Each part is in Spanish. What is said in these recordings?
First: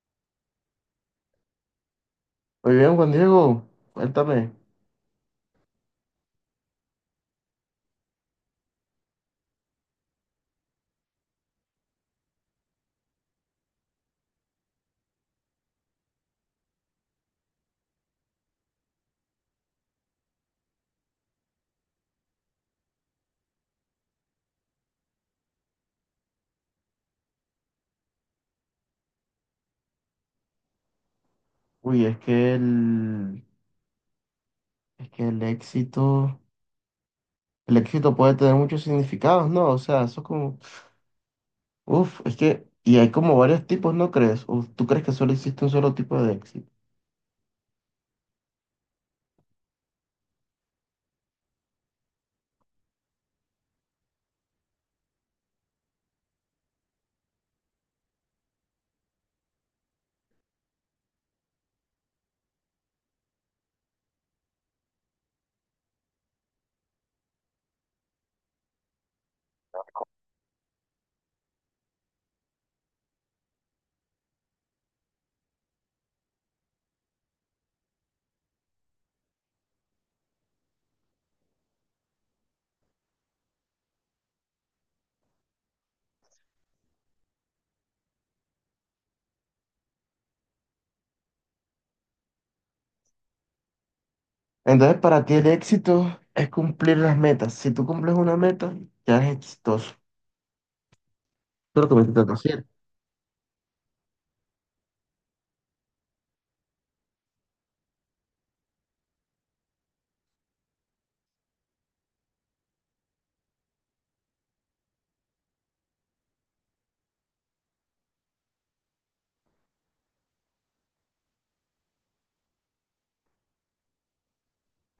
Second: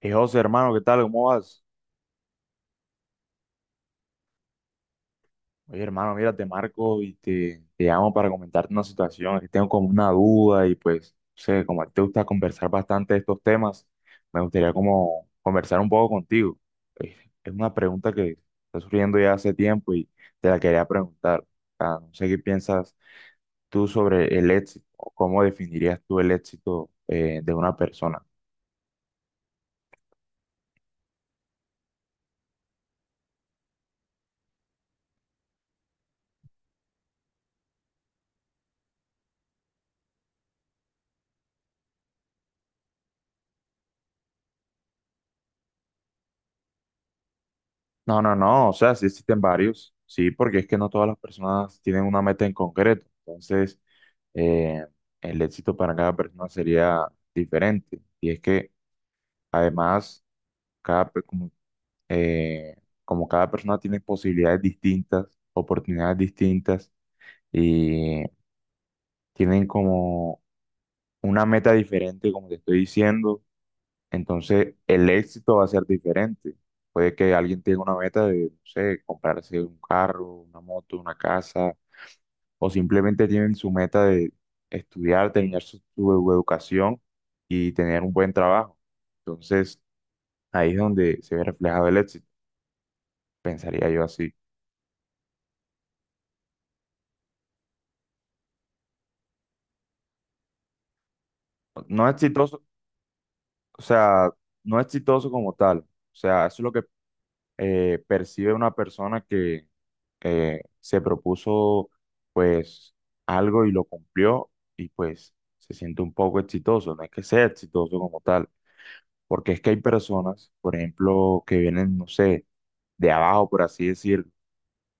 Hey, José, hermano, ¿qué tal? ¿Cómo vas? Muy bien, Juan Diego, cuéntame. Oye, hermano, mira, te marco y te llamo para comentarte una situación, que tengo como una duda y pues, no sé, como a ti te gusta conversar bastante de estos temas, me gustaría como conversar un poco contigo. Eh, Es una pregunta que está surgiendo ya hace tiempo y te la quería preguntar. No sé qué piensas tú sobre el éxito o cómo definirías tú el éxito de una persona. Uy, es que el éxito puede tener muchos significados, ¿no? O sea, eso es como, es que, y hay como varios tipos, ¿no crees? ¿O tú crees que solo existe un solo tipo de éxito? No, no, no, o sea, sí existen varios, sí, porque es que no todas las personas tienen una meta en concreto, entonces eh, el éxito para cada persona sería diferente, y es que además, cada, pe- como, eh, como cada persona tiene posibilidades distintas, oportunidades distintas, y tienen como una meta diferente, como te estoy diciendo, entonces el éxito va a ser diferente. Puede que alguien tenga una meta de, no sé, comprarse un carro, una moto, una casa, o simplemente tienen su meta de estudiar, terminar su educación y tener un buen trabajo. Entonces, ahí es donde se ve reflejado el éxito, pensaría yo así. Entonces, para ti el éxito es cumplir las metas. Si tú cumples una meta, ya eres exitoso. Eso es lo que me No intentas exitoso, decir. o sea, no exitoso como tal. O sea, eso es lo que percibe una persona que se propuso pues algo y lo cumplió y pues se siente un poco exitoso. No es que sea exitoso como tal, porque es que hay personas, por ejemplo, que vienen, no sé, de abajo, por así decir,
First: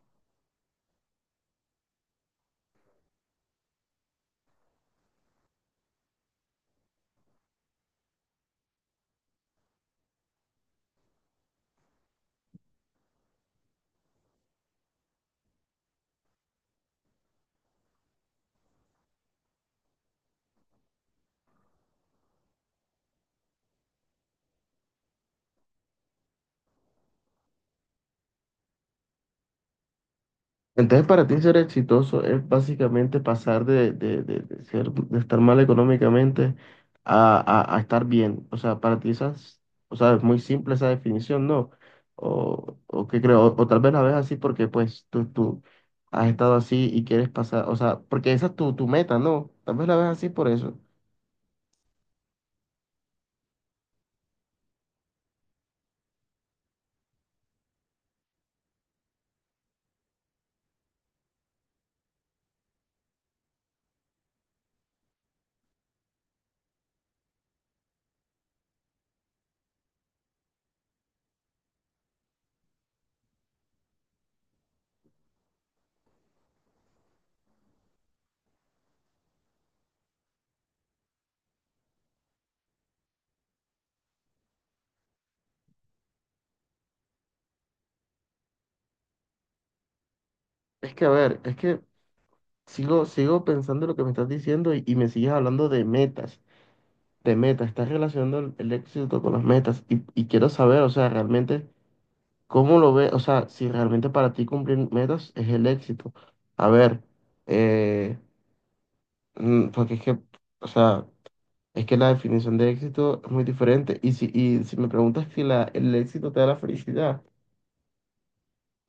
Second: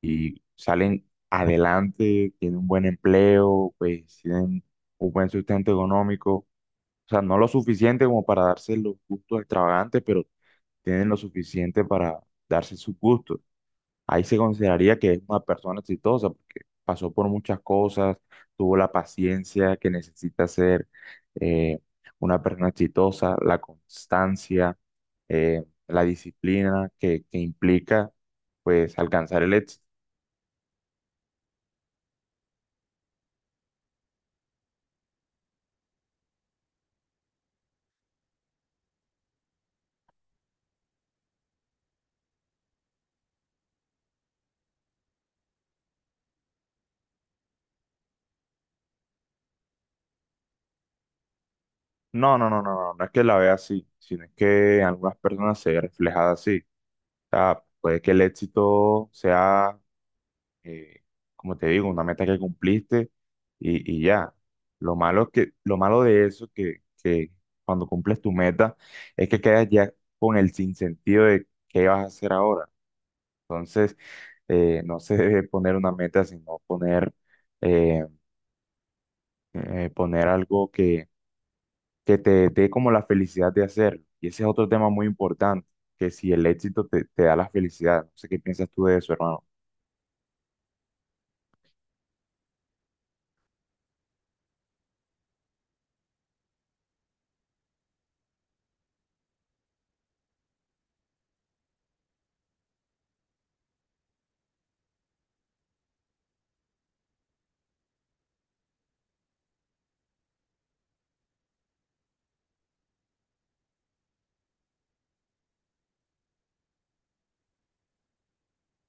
y salen adelante, tienen un buen empleo, pues tienen un buen sustento económico. O sea, no lo suficiente como para darse los gustos extravagantes, pero tienen lo suficiente para darse sus gustos. Ahí se consideraría que es una persona exitosa porque pasó por muchas cosas, tuvo la paciencia que necesita ser eh, una persona exitosa, la constancia, la disciplina que implica pues alcanzar el éxito. Entonces, para ti ser exitoso es básicamente pasar de estar mal económicamente a estar bien. O sea, o sea, es muy simple esa definición, ¿no? O qué creo, o tal vez la ves así porque pues tú has estado así y quieres pasar, o sea, porque esa es tu meta, ¿no? Tal vez la ves así por eso. No, no, no, no, no, no es que la vea así, sino es que en algunas personas se ve reflejada así. O sea, puede que el éxito sea eh, como te digo, una meta que cumpliste y ya. Lo malo es que, lo malo de eso que cuando cumples tu meta es que quedas ya con el sinsentido de qué vas a hacer ahora. Entonces, no se debe poner una meta, sino poner, eh, poner algo que te dé como la felicidad de hacerlo. Y ese es otro tema muy importante, que si el éxito te da la felicidad. No sé qué piensas tú de eso, hermano. Es que, a ver, es que sigo pensando lo que me estás diciendo y me sigues hablando de metas. De metas, estás relacionando el éxito con las metas y quiero saber, o sea, realmente, ¿cómo lo ves? O sea, si realmente para ti cumplir metas es el éxito. A ver, eh, porque es que, o sea, es que la definición de éxito es muy diferente y si me preguntas si el éxito te da la felicidad,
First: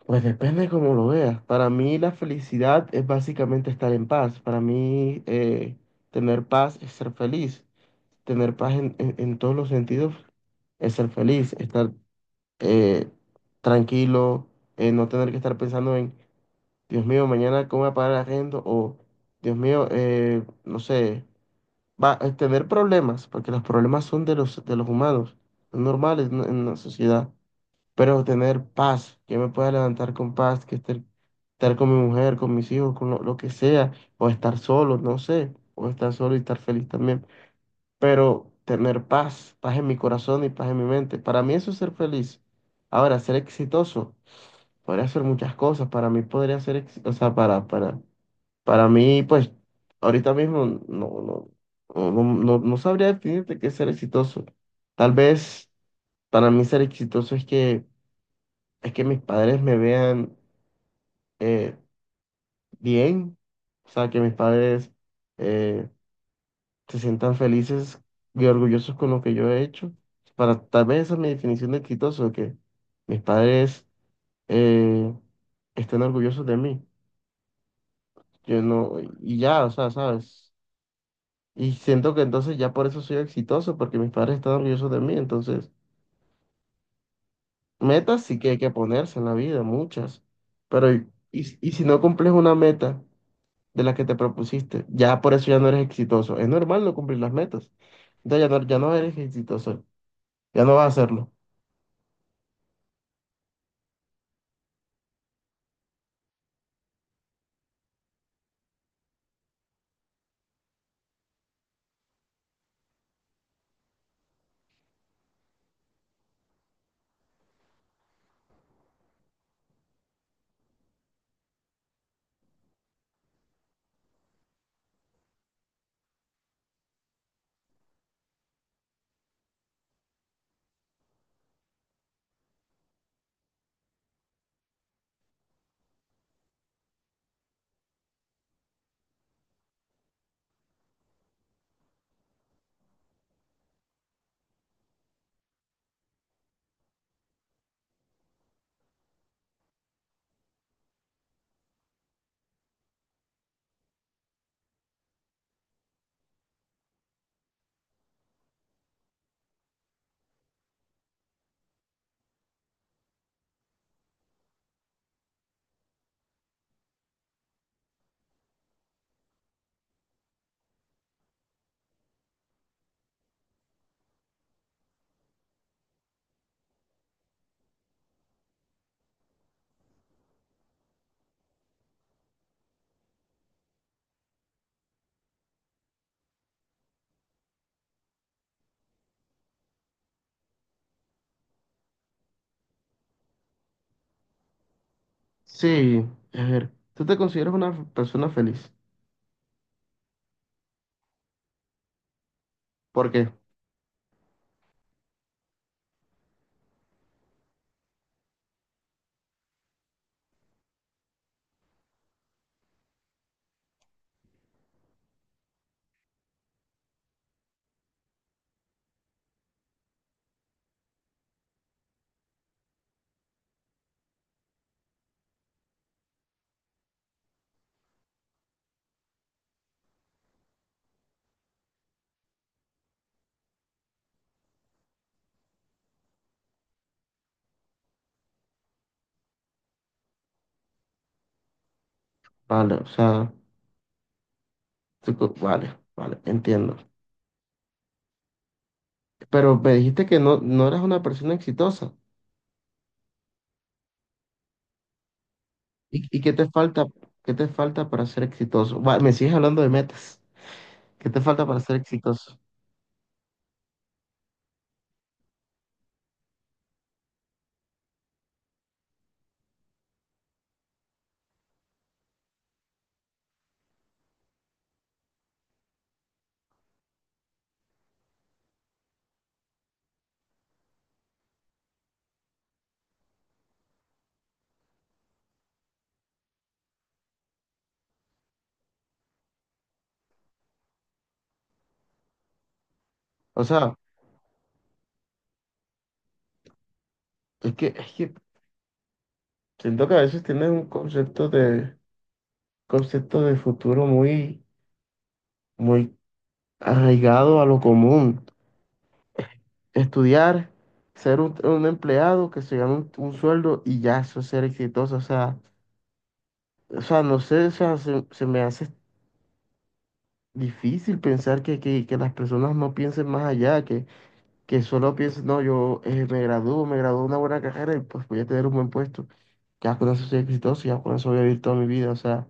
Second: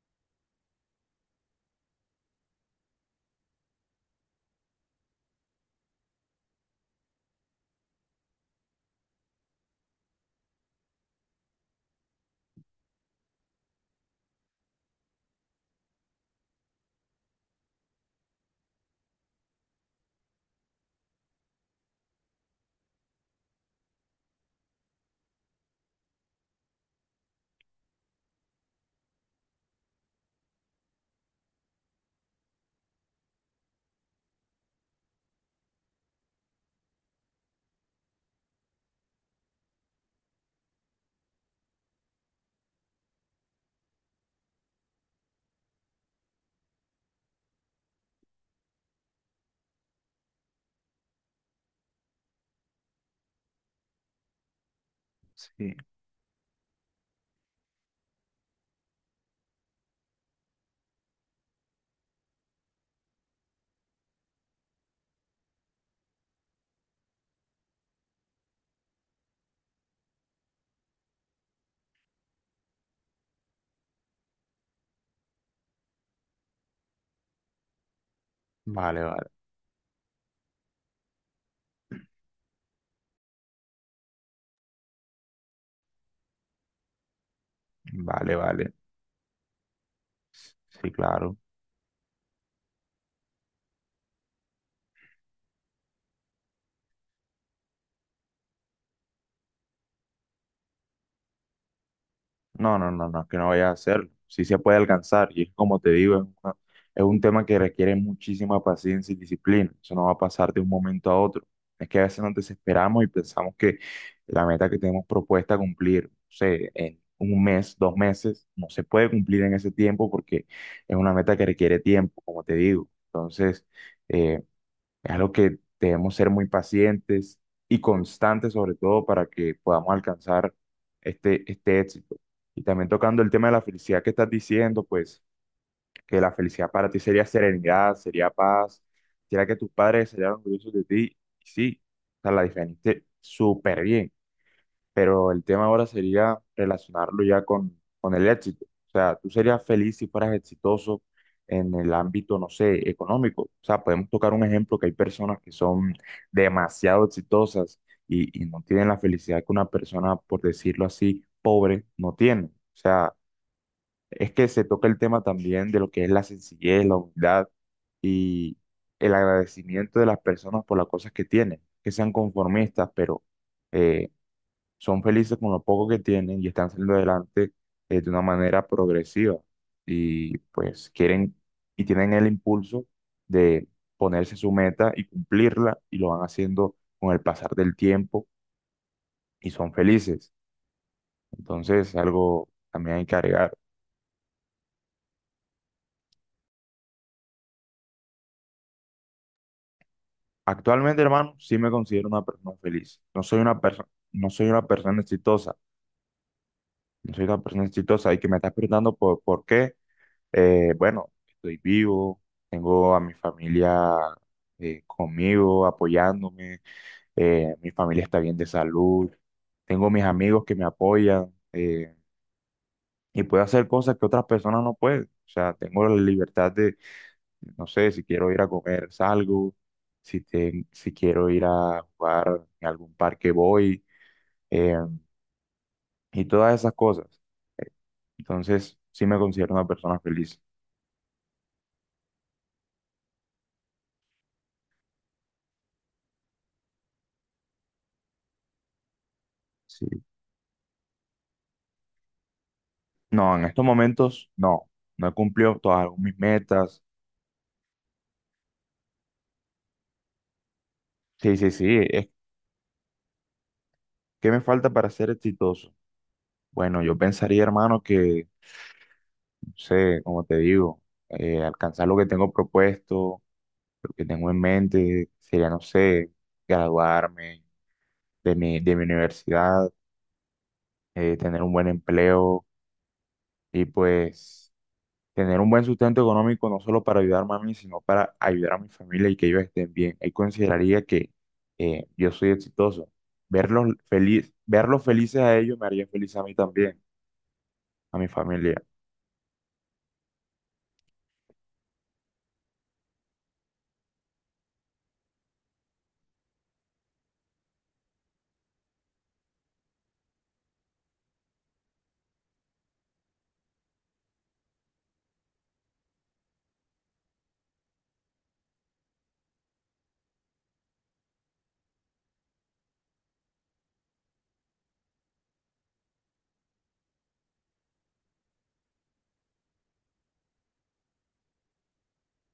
pues depende de cómo lo veas. Para mí la felicidad es básicamente estar en paz. Para mí tener paz es ser feliz. Tener paz en todos los sentidos es ser feliz, estar eh, tranquilo, no tener que estar pensando en Dios mío, mañana cómo voy a pagar el arriendo, o Dios mío, no sé, va a tener problemas, porque los problemas son de los humanos, son normales en la sociedad, pero tener paz, que me pueda levantar con paz, que estar con mi mujer, con mis hijos, con lo que sea, o estar solo, no sé, o estar solo y estar feliz también, pero tener paz, paz en mi corazón y paz en mi mente. Para mí eso es ser feliz. Ahora, ser exitoso podría ser muchas cosas. Para mí podría ser, o sea, para mí, pues, ahorita mismo no sabría definirte qué es ser exitoso. Tal vez Sí, para mí ser exitoso es que mis padres me vean eh, bien. O sea, que mis padres eh, se sientan felices y orgullosos con lo que yo he hecho. Tal vez esa es mi definición de exitoso, que mis padres eh, estén orgullosos de mí. Yo no, vale, vale, y ya, o sea, ¿sabes? Y siento que entonces ya por eso soy exitoso, porque mis padres están orgullosos de mí. Entonces, metas vale, sí que hay que vale. ponerse en la vida, muchas. Sí, Pero, y, claro. y y si no cumples una meta de la que te propusiste, ya por eso ya no eres exitoso. Es normal no cumplir las metas. Entonces ya no eres exitoso, ya no vas a hacerlo. No, no, no, no, es que no vaya a hacerlo. Sí se puede alcanzar y es como te digo, es un tema que requiere muchísima paciencia y disciplina. Eso no va a pasar de un momento a otro. Es que a veces nos desesperamos y pensamos que la meta que tenemos propuesta cumplir, no sé, en un mes, dos meses, no se puede cumplir en ese tiempo porque es una meta que requiere tiempo, como te digo. Entonces, eh, es algo que debemos ser muy pacientes y constantes, sobre todo, para que podamos alcanzar este éxito. Y también tocando el tema de la felicidad que estás diciendo, pues que la felicidad para ti sería serenidad, sería paz, sería que tus padres serían orgullosos de ti. Y sí, o sea, la definiste súper bien, pero el tema ahora sería relacionarlo ya con el éxito. O sea, tú serías feliz si fueras exitoso en el ámbito, no sé, económico. O sea, podemos tocar un ejemplo que hay personas que son demasiado exitosas y no tienen la felicidad que una persona, por decirlo así, pobre no tiene. O sea, es que se toca el tema también de lo que es la sencillez, la humildad y el agradecimiento de las personas por las cosas que tienen, que sean conformistas, pero eh, son felices con lo poco que tienen y están saliendo adelante de una manera progresiva. Y pues quieren y tienen el impulso de ponerse su meta y cumplirla y lo van haciendo con el pasar del tiempo y son felices. Entonces, algo también hay que agregar. Sí, a ver, ¿tú te consideras una persona feliz? Actualmente, hermano, sí me considero una persona feliz. ¿Por qué? No soy una persona exitosa. No soy una persona exitosa y que me estás preguntando por qué. Bueno, estoy vivo, tengo a mi familia conmigo, apoyándome, mi familia está bien de salud, tengo mis amigos que me apoyan, y puedo hacer cosas que otras personas no pueden. O sea, tengo la libertad de, no sé, si quiero ir a comer, salgo, si quiero ir a jugar en algún parque, voy, eh, y todas esas cosas. Entonces, sí me considero una persona feliz. Vale, o sea, vale, vale, entiendo. Pero me Sí. dijiste que no eras una persona exitosa. No, en estos momentos no, no he cumplido todas ¿Y, mis metas. Qué te falta para ser exitoso? Va, me sigues hablando de metas. ¿Qué te Sí, sí, falta para ser exitoso? ¿Qué me falta para ser exitoso? Bueno, yo pensaría, hermano, que, no sé, como te digo, alcanzar lo que tengo propuesto, lo que tengo en mente, sería, no sé, graduarme de mi universidad, tener un buen empleo y pues tener un buen sustento económico no solo para ayudarme a mí, sino para ayudar a mi familia y que ellos estén bien. Ahí consideraría que yo soy exitoso. O Verlos sea, feliz, verlos felices a ellos me haría feliz a mí también, es que, es a mi que familia. siento que a veces tienes un concepto de, futuro muy, muy arraigado a lo común. Estudiar, ser un empleado que se gane un sueldo y ya eso es ser exitoso. o sea, no sé, o sea, se me hace difícil pensar que, que las personas no piensen más allá, que, solo piensen, no, yo me gradúo de una buena carrera y pues voy a tener un buen puesto. Ya con eso soy exitoso, ya con eso voy a vivir toda mi vida. O sea,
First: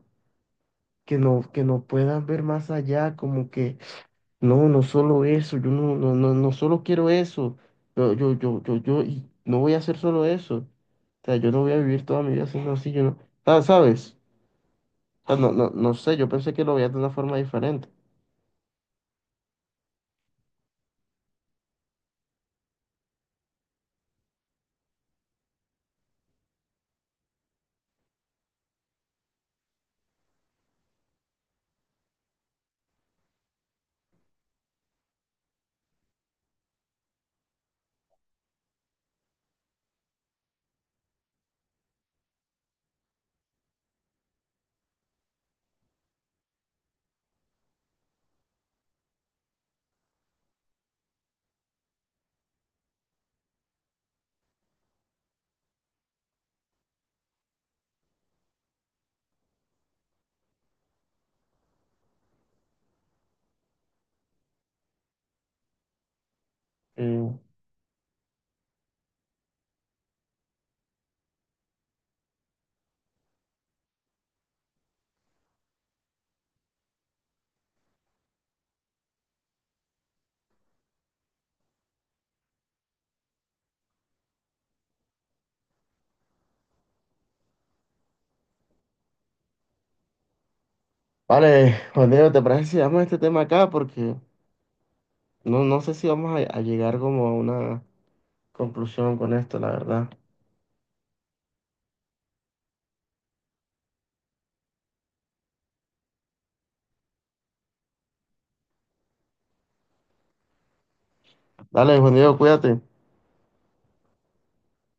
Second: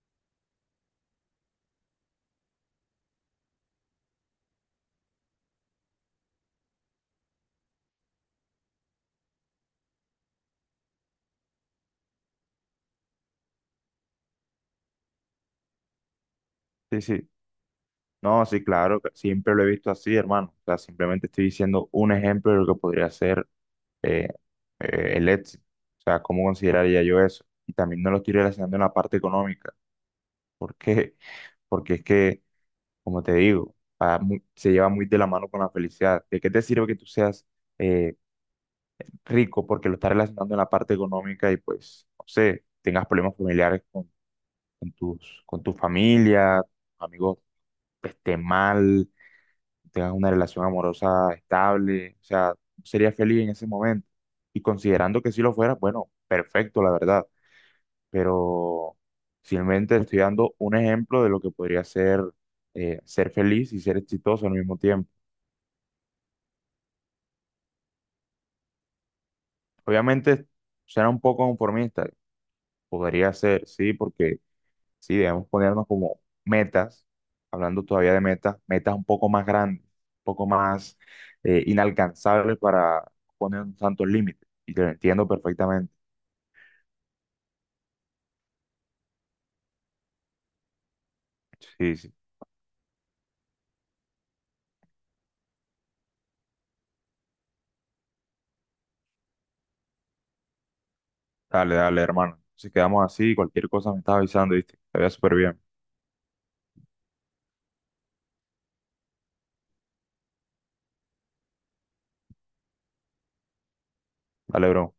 que no puedan ver más allá, como que no, no solo eso. Yo no solo quiero eso, yo y no voy a hacer solo eso. O sea, yo no voy a vivir toda mi vida haciendo así, yo no, ¿sabes? Ah, no, no, no sé, yo pensé que lo veía de Sí, una sí. forma diferente. No, sí, claro, que siempre lo he visto así, hermano. O sea, simplemente estoy diciendo un ejemplo de lo que podría ser eh, el éxito. O sea, ¿cómo consideraría yo eso? Y también no lo estoy relacionando en la parte económica. ¿Por qué? Porque es que como te digo, se lleva muy de la mano con la felicidad. ¿De qué te sirve que tú seas eh, rico porque lo estás relacionando en la parte económica y pues, no sé, tengas problemas familiares con, con tu familia, amigos estén mal, tengas una relación amorosa estable, o sea, serías feliz en ese momento. Y considerando que si lo fueras, bueno, perfecto, la verdad, pero simplemente estoy dando un ejemplo de lo que podría ser ser feliz y ser exitoso al mismo tiempo. Eh, Obviamente suena un poco conformista, podría ser, sí, porque sí, debemos ponernos como metas, hablando todavía de metas, metas un poco más grandes, un poco más inalcanzables para poner tantos límites. Y te lo entiendo perfectamente. vale, Sí, Juan sí. Diego, ¿te parece si damos este tema acá? Porque no, no sé si vamos a llegar como a una conclusión con esto, la verdad. Dale, dale, hermano. Si quedamos así, cualquier cosa me estás avisando, ¿viste? Te veo súper bien. Dale, Juan Diego, cuídate. Dale, bro.